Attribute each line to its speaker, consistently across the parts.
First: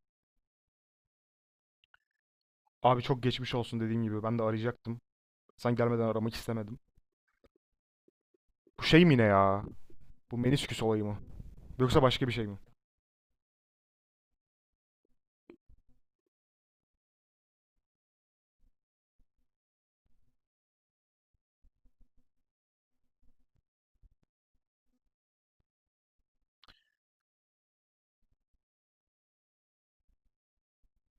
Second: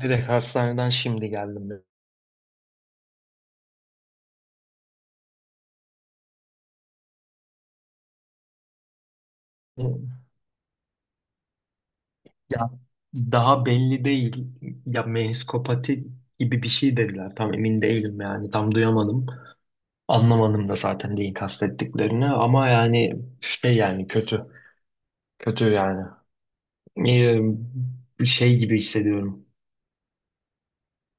Speaker 1: Direkt hastaneden şimdi geldim ben.
Speaker 2: Abi çok geçmiş olsun dediğim gibi. Ben de arayacaktım. Sen gelmeden aramak istemedim. Bu şey mi ne ya? Bu menisküs olayı mı? Yoksa başka bir şey mi?
Speaker 1: Ya daha belli değil. Ya meniskopati gibi bir şey dediler. Tam emin değilim yani. Tam duyamadım. Anlamadım da zaten neyi kastettiklerini. Ama yani şey, yani kötü. Kötü yani. Ee, Bir şey gibi hissediyorum.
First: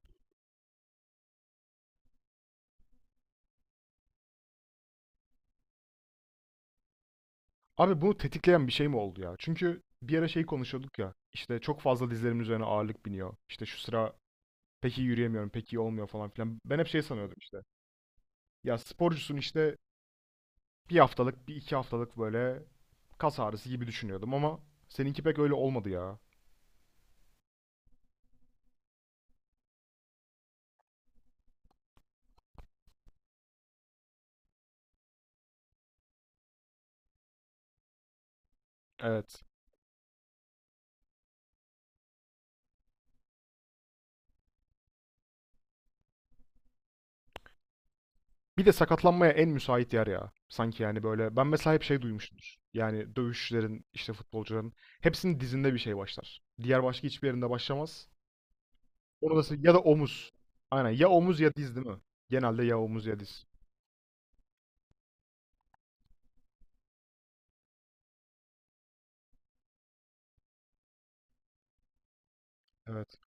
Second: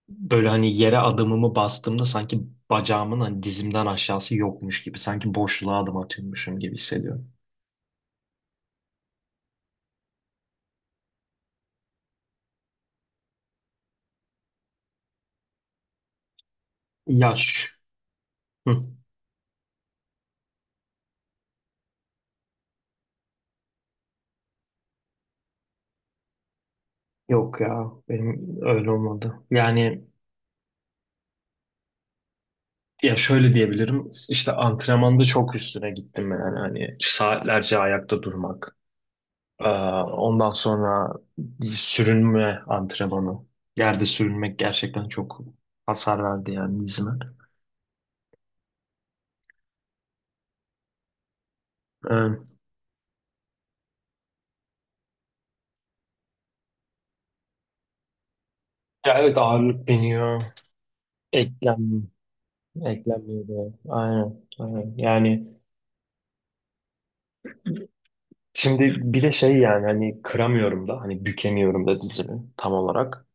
Speaker 1: Böyle hani yere adımımı bastığımda sanki bacağımın, hani dizimden aşağısı yokmuş gibi. Sanki boşluğa adım atıyormuşum gibi hissediyorum.
Speaker 2: Abi bunu tetikleyen bir şey mi oldu ya? Çünkü bir ara şey konuşuyorduk ya. İşte çok fazla dizlerimin üzerine ağırlık biniyor. İşte şu sıra pek iyi yürüyemiyorum, pek iyi olmuyor falan filan. Ben hep şey sanıyordum işte.
Speaker 1: Yaş.
Speaker 2: Ya
Speaker 1: Hı.
Speaker 2: sporcusun işte bir haftalık, bir iki haftalık böyle kas ağrısı gibi düşünüyordum ama seninki pek öyle olmadı ya.
Speaker 1: Yok ya, benim öyle olmadı. Yani ya şöyle diyebilirim. İşte antrenmanda çok üstüne gittim yani, hani saatlerce ayakta durmak.
Speaker 2: Evet.
Speaker 1: Ee, ondan sonra sürünme antrenmanı. Yerde sürünmek gerçekten çok hasar verdi yani dizime.
Speaker 2: Bir de sakatlanmaya en müsait yer ya. Sanki yani böyle ben mesela hep şey
Speaker 1: Ee,
Speaker 2: duymuşumdur. Yani dövüşçülerin işte futbolcuların hepsinin dizinde bir şey başlar. Diğer başka hiçbir yerinde başlamaz.
Speaker 1: ya
Speaker 2: Onu
Speaker 1: evet,
Speaker 2: da ya da
Speaker 1: ağırlık
Speaker 2: omuz.
Speaker 1: biniyor.
Speaker 2: Aynen ya omuz ya diz değil mi?
Speaker 1: Eklem,
Speaker 2: Genelde ya omuz ya diz.
Speaker 1: eklenmiyor da. Aynen, aynen. Yani şimdi bir de şey, yani hani kıramıyorum da, hani bükemiyorum da dizimi tam
Speaker 2: Evet.
Speaker 1: olarak.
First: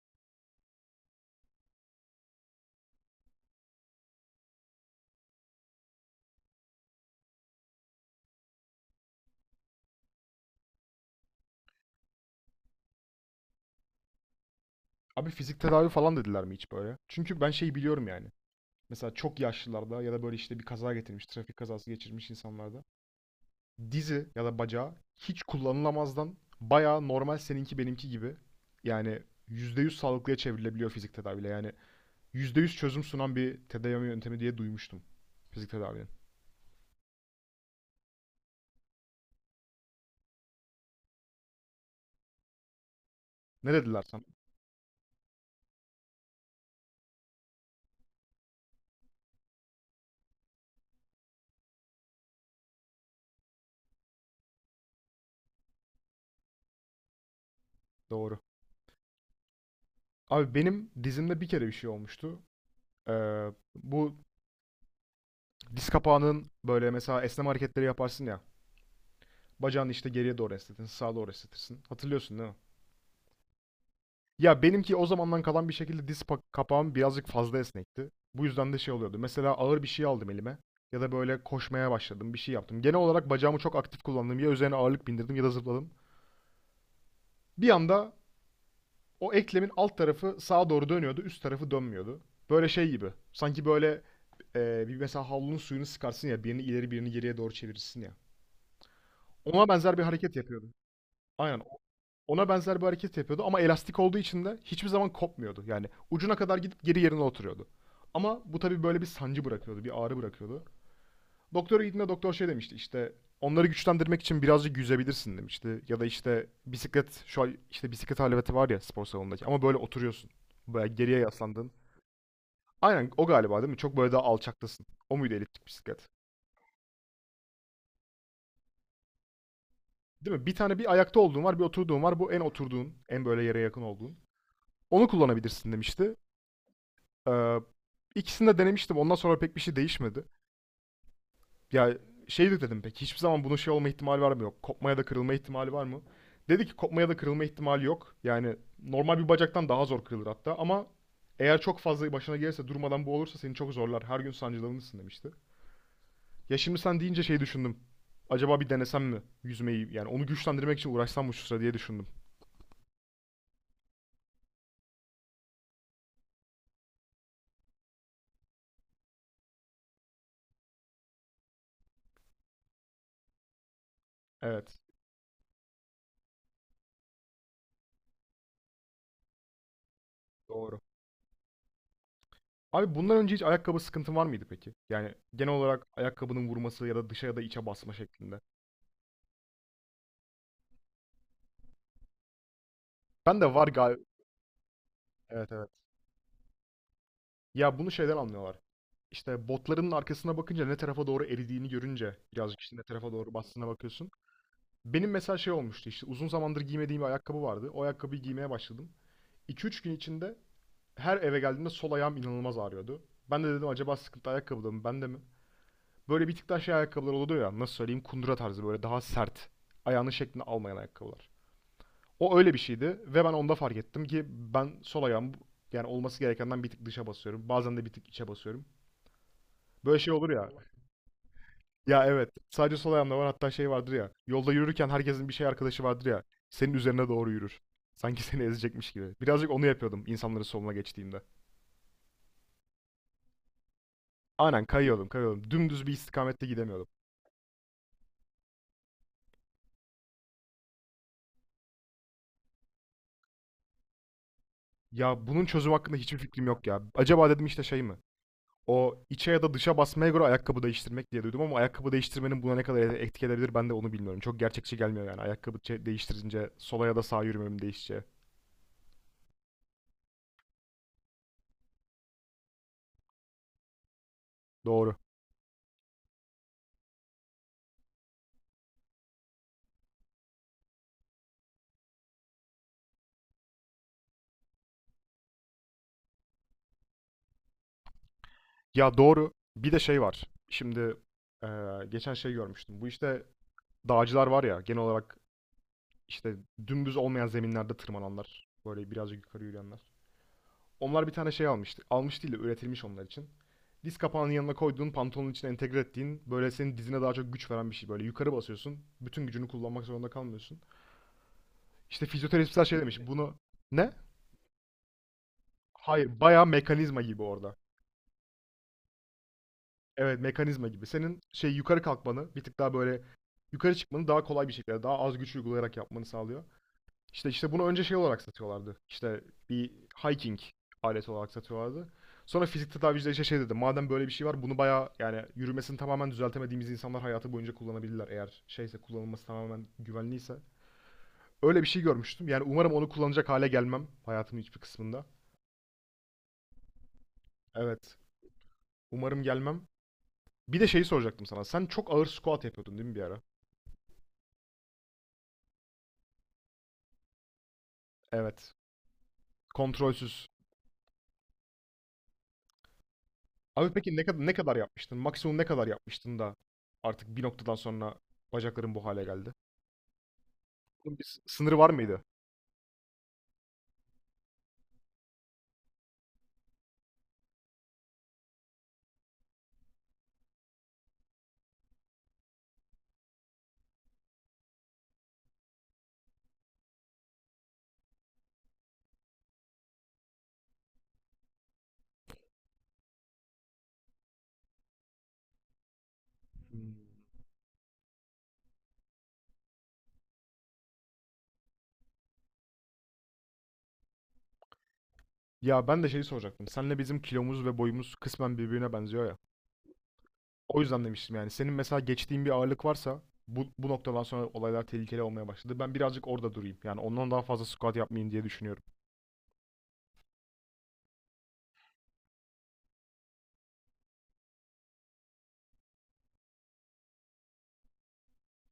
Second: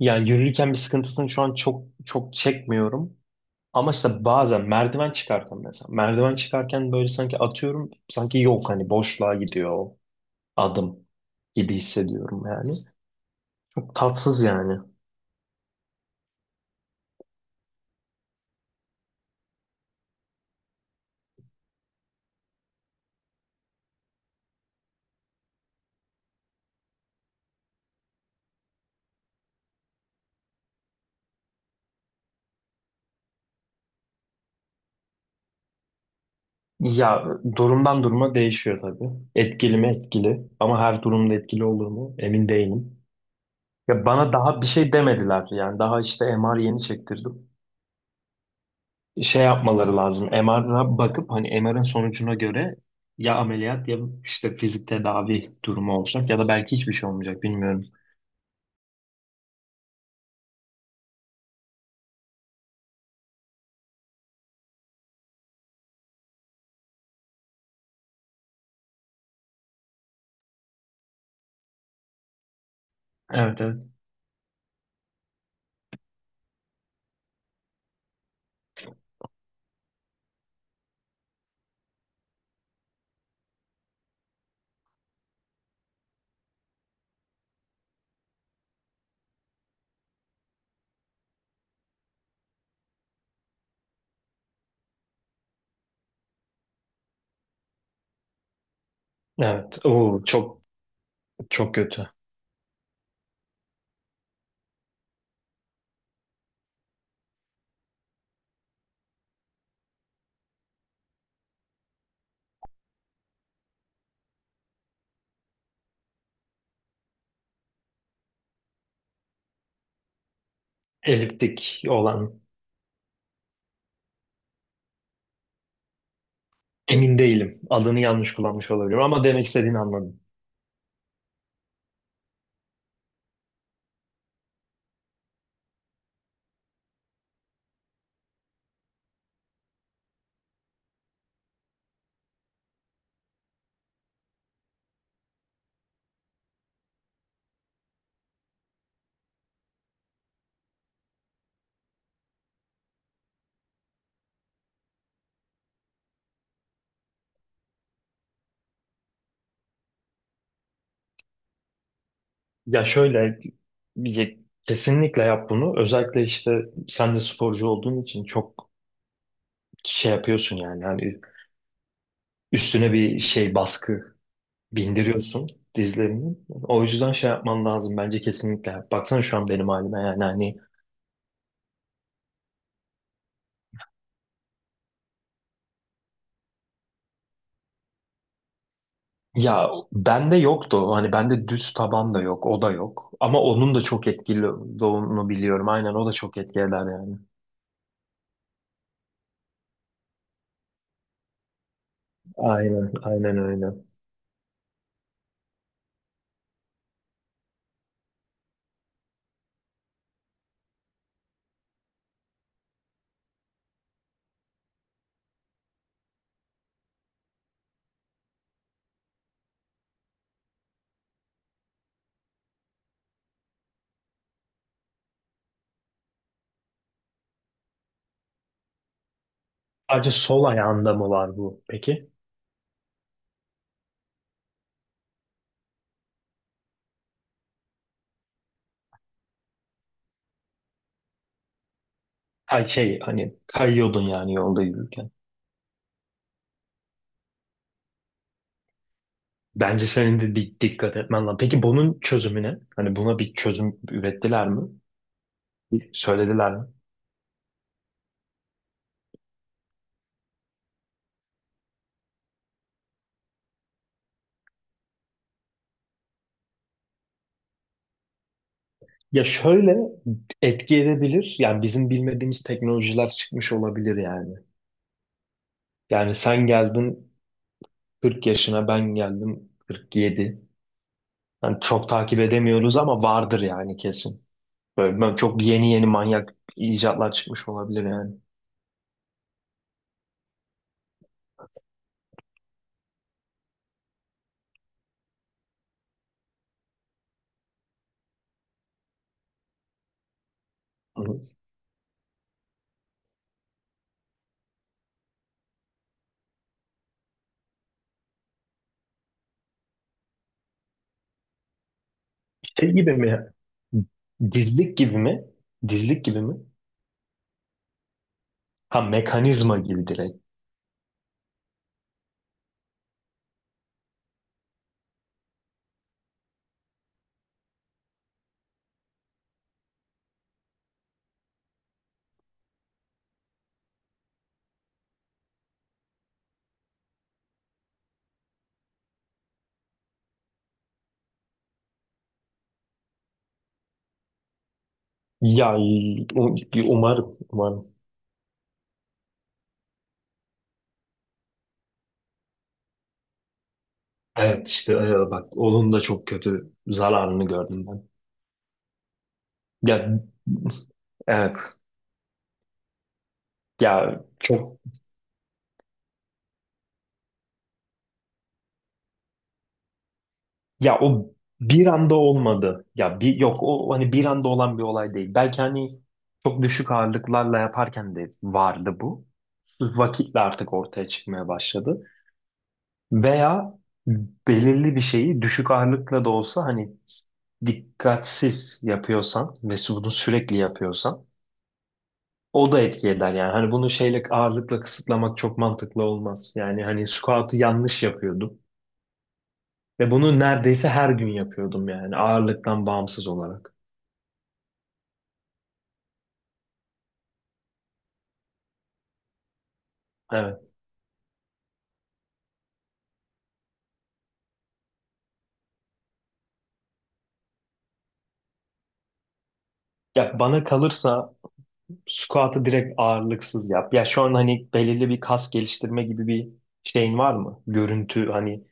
Speaker 1: Yani yürürken bir sıkıntısını şu an çok çok çekmiyorum. Ama işte bazen merdiven çıkarken mesela. Merdiven çıkarken böyle sanki atıyorum. Sanki yok, hani boşluğa gidiyor o adım gibi hissediyorum yani. Çok tatsız yani.
Speaker 2: Abi fizik tedavi falan dediler mi hiç böyle? Çünkü ben şeyi biliyorum yani. Mesela çok yaşlılarda ya da böyle işte bir kaza getirmiş, trafik kazası geçirmiş insanlarda dizi ya da bacağı hiç kullanılamazdan bayağı normal seninki benimki gibi yani %100 sağlıklıya çevrilebiliyor fizik tedaviyle. Yani %100 çözüm sunan bir tedavi yöntemi diye duymuştum fizik tedavinin.
Speaker 1: Ya durumdan duruma değişiyor tabii. Etkili mi etkili, ama her durumda etkili olur mu emin değilim.
Speaker 2: Ne dediler
Speaker 1: Ya
Speaker 2: sana?
Speaker 1: bana daha bir şey demediler yani, daha işte MR yeni çektirdim. Şey yapmaları lazım, MR'a bakıp hani MR'ın sonucuna göre ya ameliyat, ya işte fizik tedavi durumu olacak, ya da belki hiçbir şey olmayacak, bilmiyorum.
Speaker 2: Doğru. Abi benim dizimde bir kere bir şey olmuştu. Bu diz kapağının böyle mesela esneme hareketleri yaparsın ya. Bacağını işte geriye doğru esnetirsin, sağa doğru esnetirsin. Hatırlıyorsun değil mi?
Speaker 1: Evet, evet.
Speaker 2: Ya benimki o zamandan kalan bir şekilde diz kapağım birazcık fazla esnekti. Bu yüzden de şey oluyordu. Mesela ağır bir şey aldım elime ya da böyle koşmaya başladım, bir şey yaptım. Genel olarak bacağımı çok aktif kullandım. Ya üzerine ağırlık bindirdim ya da zıpladım. Bir anda o eklemin alt tarafı sağa doğru dönüyordu, üst tarafı dönmüyordu. Böyle şey gibi. Sanki böyle bir mesela havlunun suyunu sıkarsın ya birini ileri birini geriye doğru çevirirsin ya. Ona
Speaker 1: Evet.
Speaker 2: benzer bir
Speaker 1: Oo,
Speaker 2: hareket
Speaker 1: çok
Speaker 2: yapıyordum. Aynen.
Speaker 1: çok kötü.
Speaker 2: Ona benzer bir hareket yapıyordu ama elastik olduğu için de hiçbir zaman kopmuyordu. Yani ucuna kadar gidip geri yerine oturuyordu. Ama bu tabii böyle bir sancı bırakıyordu, bir ağrı bırakıyordu. Doktora gittiğinde doktor şey demişti işte onları güçlendirmek için birazcık yüzebilirsin demişti. Ya da işte bisiklet şu an işte bisiklet aleveti var ya spor salonundaki ama böyle oturuyorsun. Böyle geriye yaslandın.
Speaker 1: Eliptik olan.
Speaker 2: Aynen o galiba değil mi? Çok böyle daha alçaktasın. O muydu eliptik bisiklet?
Speaker 1: Emin değilim. Adını yanlış kullanmış olabilirim ama demek istediğini anladım.
Speaker 2: Değil mi? Bir tane bir ayakta olduğun var, bir oturduğun var. Bu en oturduğun, en böyle yere yakın olduğun. Onu kullanabilirsin demişti. Ee, ikisini de denemiştim. Ondan sonra pek bir şey değişmedi. Ya şey de dedim peki hiçbir zaman bunun şey olma ihtimali var mı yok? Kopmaya da kırılma ihtimali var mı? Dedi ki kopmaya da kırılma ihtimali yok. Yani normal bir bacaktan daha zor kırılır hatta ama eğer çok fazla başına gelirse durmadan bu olursa seni çok zorlar. Her gün sancılanırsın demişti. Ya şimdi sen deyince şey düşündüm. Acaba bir denesem mi yüzmeyi? Yani onu güçlendirmek için uğraşsam mı şu sıra diye düşündüm.
Speaker 1: Ya şöyle, bir kesinlikle yap bunu. Özellikle işte sen de sporcu olduğun için çok şey yapıyorsun yani. Yani üstüne bir şey, baskı
Speaker 2: Evet,
Speaker 1: bindiriyorsun dizlerinin. O yüzden şey yapman lazım bence, kesinlikle. Baksana şu an benim halime yani, hani.
Speaker 2: doğru. Abi bundan önce hiç ayakkabı sıkıntın var mıydı peki? Yani genel olarak ayakkabının vurması ya da dışa ya da içe basma şeklinde.
Speaker 1: Ya bende yoktu o. Hani bende düz taban da yok. O da yok.
Speaker 2: Ben
Speaker 1: Ama
Speaker 2: de var
Speaker 1: onun da
Speaker 2: galiba.
Speaker 1: çok etkili olduğunu
Speaker 2: Evet,
Speaker 1: biliyorum.
Speaker 2: evet.
Speaker 1: Aynen, o da çok etki eder yani.
Speaker 2: Ya bunu şeyden anlıyorlar. İşte botların arkasına bakınca ne tarafa doğru eridiğini görünce birazcık işte ne
Speaker 1: Aynen.
Speaker 2: tarafa doğru
Speaker 1: Aynen
Speaker 2: bastığına
Speaker 1: öyle.
Speaker 2: bakıyorsun. Benim mesela şey olmuştu işte uzun zamandır giymediğim bir ayakkabı vardı. O ayakkabıyı giymeye başladım. 2 3 gün içinde her eve geldiğimde sol ayağım inanılmaz ağrıyordu. Ben de dedim acaba sıkıntı ayakkabıda mı bende mi? Böyle bir tık daha şey ayakkabılar oluyor ya nasıl söyleyeyim kundura tarzı böyle daha sert. Ayağının şeklini almayan ayakkabılar. O öyle bir şeydi ve ben onda fark ettim ki ben sol ayağım yani olması gerekenden bir tık dışa basıyorum. Bazen de bir tık içe basıyorum. Böyle
Speaker 1: Sadece
Speaker 2: şey olur
Speaker 1: sol
Speaker 2: ya.
Speaker 1: ayağında mı var bu
Speaker 2: Ya
Speaker 1: peki?
Speaker 2: evet. Sadece sol ayağımda var. Hatta şey vardır ya. Yolda yürürken herkesin bir şey arkadaşı vardır ya. Senin üzerine doğru yürür. Sanki seni ezecekmiş gibi. Birazcık onu yapıyordum insanların soluna geçtiğimde.
Speaker 1: Hay şey, hani kayıyordun yani yolda
Speaker 2: Aynen, kayıyordum
Speaker 1: yürürken.
Speaker 2: kayıyordum. Dümdüz bir istikamette gidemiyordum.
Speaker 1: Bence senin de bir dikkat etmen lazım. Peki bunun çözümü ne? Hani buna bir çözüm ürettiler mi?
Speaker 2: Ya bunun çözüm hakkında hiçbir fikrim
Speaker 1: Söylediler
Speaker 2: yok
Speaker 1: mi?
Speaker 2: ya. Acaba dedim işte şey mi? O içe ya da dışa basmaya göre ayakkabı değiştirmek diye duydum ama ayakkabı değiştirmenin buna ne kadar etki edebilir ben de onu bilmiyorum. Çok gerçekçi gelmiyor yani ayakkabı değiştirince sola ya da sağa yürümem değişeceği.
Speaker 1: Ya şöyle, etki edebilir. Yani bizim bilmediğimiz teknolojiler çıkmış olabilir yani.
Speaker 2: Doğru.
Speaker 1: Yani sen geldin 40 yaşına, ben geldim 47. Yani çok takip edemiyoruz ama vardır yani, kesin. Böyle ben, çok yeni yeni manyak icatlar çıkmış olabilir yani.
Speaker 2: Ya doğru. Bir de şey var. Şimdi geçen şey görmüştüm. Bu işte dağcılar var ya genel olarak işte dümdüz olmayan zeminlerde tırmananlar. Böyle birazcık yukarı yürüyenler. Onlar bir tane şey almıştı. Almış değil de üretilmiş onlar için. Diz kapağının yanına koyduğun pantolonun içine entegre ettiğin böyle senin dizine daha çok güç veren bir şey böyle. Yukarı basıyorsun. Bütün gücünü kullanmak zorunda kalmıyorsun. İşte fizyoterapistler
Speaker 1: Şey
Speaker 2: şey
Speaker 1: gibi
Speaker 2: demiş.
Speaker 1: mi?
Speaker 2: Bunu ne?
Speaker 1: Dizlik gibi mi? Dizlik
Speaker 2: Hayır,
Speaker 1: gibi mi?
Speaker 2: bayağı mekanizma gibi orada.
Speaker 1: Ha, mekanizma gibi
Speaker 2: Evet,
Speaker 1: direkt.
Speaker 2: mekanizma gibi. Senin şey yukarı kalkmanı, bir tık daha böyle yukarı çıkmanı daha kolay bir şekilde, daha az güç uygulayarak yapmanı sağlıyor. İşte bunu önce şey olarak satıyorlardı. İşte bir hiking aleti olarak satıyorlardı. Sonra fizik tedaviciler işte şey dedi. Madem böyle bir şey var bunu bayağı yani yürümesini tamamen düzeltemediğimiz insanlar hayatı boyunca kullanabilirler. Eğer şeyse kullanılması tamamen güvenliyse. Öyle bir şey görmüştüm. Yani umarım onu kullanacak hale gelmem hayatımın hiçbir kısmında.
Speaker 1: Ya umarım, umarım.
Speaker 2: Evet. Umarım gelmem. Bir de şeyi soracaktım sana. Sen çok ağır squat yapıyordun değil mi bir ara?
Speaker 1: Evet işte, bak onun da çok kötü zararını gördüm ben.
Speaker 2: Evet.
Speaker 1: Ya
Speaker 2: Kontrolsüz.
Speaker 1: evet.
Speaker 2: Abi peki ne
Speaker 1: ya
Speaker 2: kadar ne kadar
Speaker 1: çok
Speaker 2: yapmıştın? Maksimum ne kadar yapmıştın da artık bir noktadan sonra bacakların bu hale geldi?
Speaker 1: ya
Speaker 2: Bunun bir
Speaker 1: o
Speaker 2: sınırı
Speaker 1: bir
Speaker 2: var
Speaker 1: anda
Speaker 2: mıydı?
Speaker 1: olmadı. Ya bir yok, o hani bir anda olan bir olay değil. Belki hani çok düşük ağırlıklarla yaparken de vardı bu. Vakitle artık ortaya çıkmaya başladı. Veya belirli bir şeyi düşük ağırlıkla da olsa hani dikkatsiz yapıyorsan ve bunu sürekli yapıyorsan, o da etki eder yani. Hani bunu şeyle, ağırlıkla kısıtlamak çok mantıklı olmaz. Yani
Speaker 2: Hmm.
Speaker 1: hani squat'u yanlış yapıyordum. Ve bunu neredeyse her gün yapıyordum yani, ağırlıktan bağımsız olarak.
Speaker 2: Ya ben de şeyi soracaktım. Senle bizim kilomuz ve boyumuz kısmen birbirine benziyor ya.
Speaker 1: Evet.
Speaker 2: O yüzden demiştim yani. Senin mesela geçtiğin bir ağırlık varsa bu noktadan sonra olaylar tehlikeli olmaya başladı. Ben birazcık orada durayım. Yani ondan daha fazla squat yapmayayım diye düşünüyorum.
Speaker 1: Ya bana kalırsa squat'ı direkt ağırlıksız yap. Ya şu an hani belirli bir kas geliştirme gibi bir şeyin var mı? Görüntü, hani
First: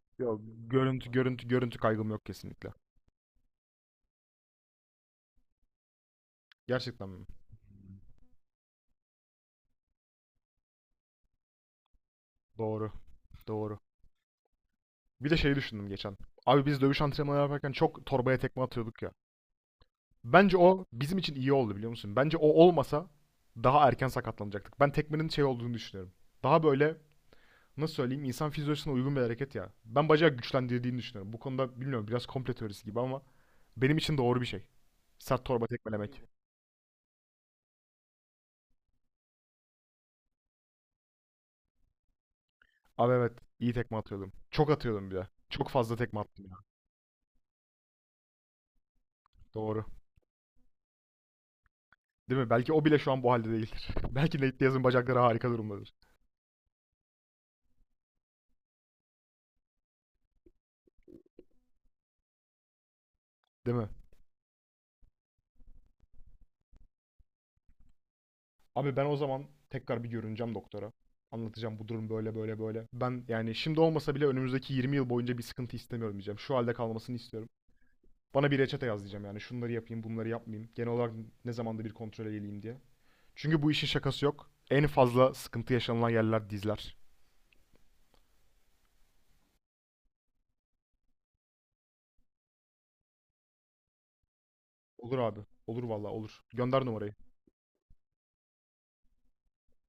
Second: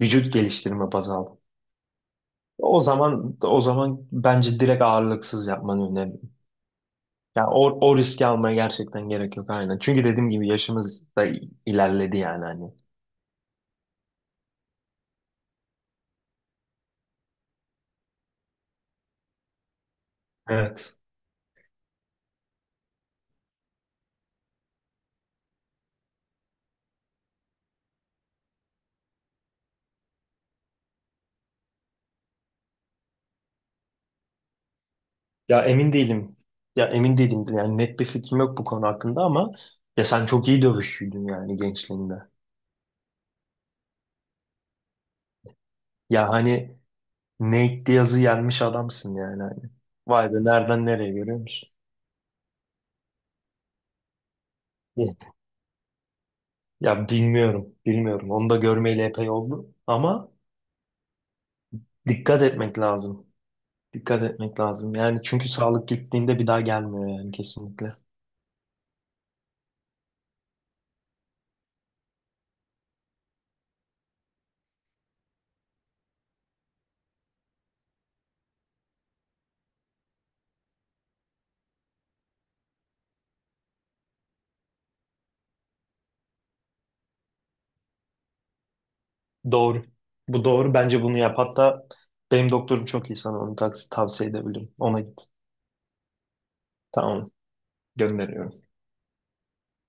Speaker 1: vücut
Speaker 2: Yok.
Speaker 1: geliştirme baz
Speaker 2: Görüntü,
Speaker 1: al.
Speaker 2: görüntü, görüntü kaygım yok kesinlikle.
Speaker 1: O zaman bence direkt ağırlıksız yapmanı öneririm.
Speaker 2: Gerçekten mi?
Speaker 1: Ya o, o riski almaya gerçekten gerek yok, aynen. Çünkü dediğim gibi yaşımız da ilerledi yani, hani.
Speaker 2: Doğru, doğru. Bir de şeyi düşündüm geçen. Abi biz dövüş antrenmanı yaparken çok torbaya tekme atıyorduk ya. Bence o
Speaker 1: Evet.
Speaker 2: bizim için iyi oldu biliyor musun? Bence o olmasa daha erken sakatlanacaktık. Ben tekmenin şey olduğunu düşünüyorum. Daha böyle nasıl söyleyeyim insan fizyolojisine uygun bir hareket ya. Ben bacağı güçlendirdiğini düşünüyorum. Bu konuda bilmiyorum biraz komple teorisi gibi ama benim için doğru bir şey. Sert
Speaker 1: Ya
Speaker 2: torba
Speaker 1: emin
Speaker 2: tekmelemek.
Speaker 1: değilim. Ya emin değilim. Yani net bir fikrim yok bu konu hakkında ama ya sen çok iyi dövüşçüydün yani gençliğinde.
Speaker 2: Abi evet, iyi tekme atıyordum. Çok atıyordum bir de. Çok fazla tekme
Speaker 1: Ya
Speaker 2: attım ya.
Speaker 1: hani Nate Diaz'ı yenmiş adamsın yani, hani.
Speaker 2: Doğru.
Speaker 1: Vay be, nereden nereye, görüyor musun?
Speaker 2: Değil mi? Belki o bile şu an bu halde değildir. Belki Nate Diaz'ın
Speaker 1: Ya
Speaker 2: bacakları harika durumdadır.
Speaker 1: ya bilmiyorum, bilmiyorum. Onu da görmeyeli epey oldu ama dikkat etmek lazım.
Speaker 2: Değil mi?
Speaker 1: Dikkat etmek lazım. Yani çünkü sağlık gittiğinde bir daha gelmiyor yani, kesinlikle.
Speaker 2: Abi ben o zaman tekrar bir görüneceğim doktora. Anlatacağım bu durum böyle böyle böyle. Ben yani şimdi olmasa bile önümüzdeki 20 yıl boyunca bir sıkıntı istemiyorum diyeceğim. Şu halde kalmasını istiyorum. Bana bir reçete yaz diyeceğim yani. Şunları yapayım, bunları yapmayayım. Genel olarak ne zamanda bir kontrol edeyim diye. Çünkü bu işin şakası yok. En fazla sıkıntı yaşanılan yerler dizler.
Speaker 1: Doğru. Bu doğru. Bence bunu yap. Hatta benim doktorum çok iyi, sana onu tavsiye edebilirim. Ona
Speaker 2: Olur
Speaker 1: git.
Speaker 2: abi. Olur vallahi olur. Gönder numarayı.
Speaker 1: Tamam. Gönderiyorum.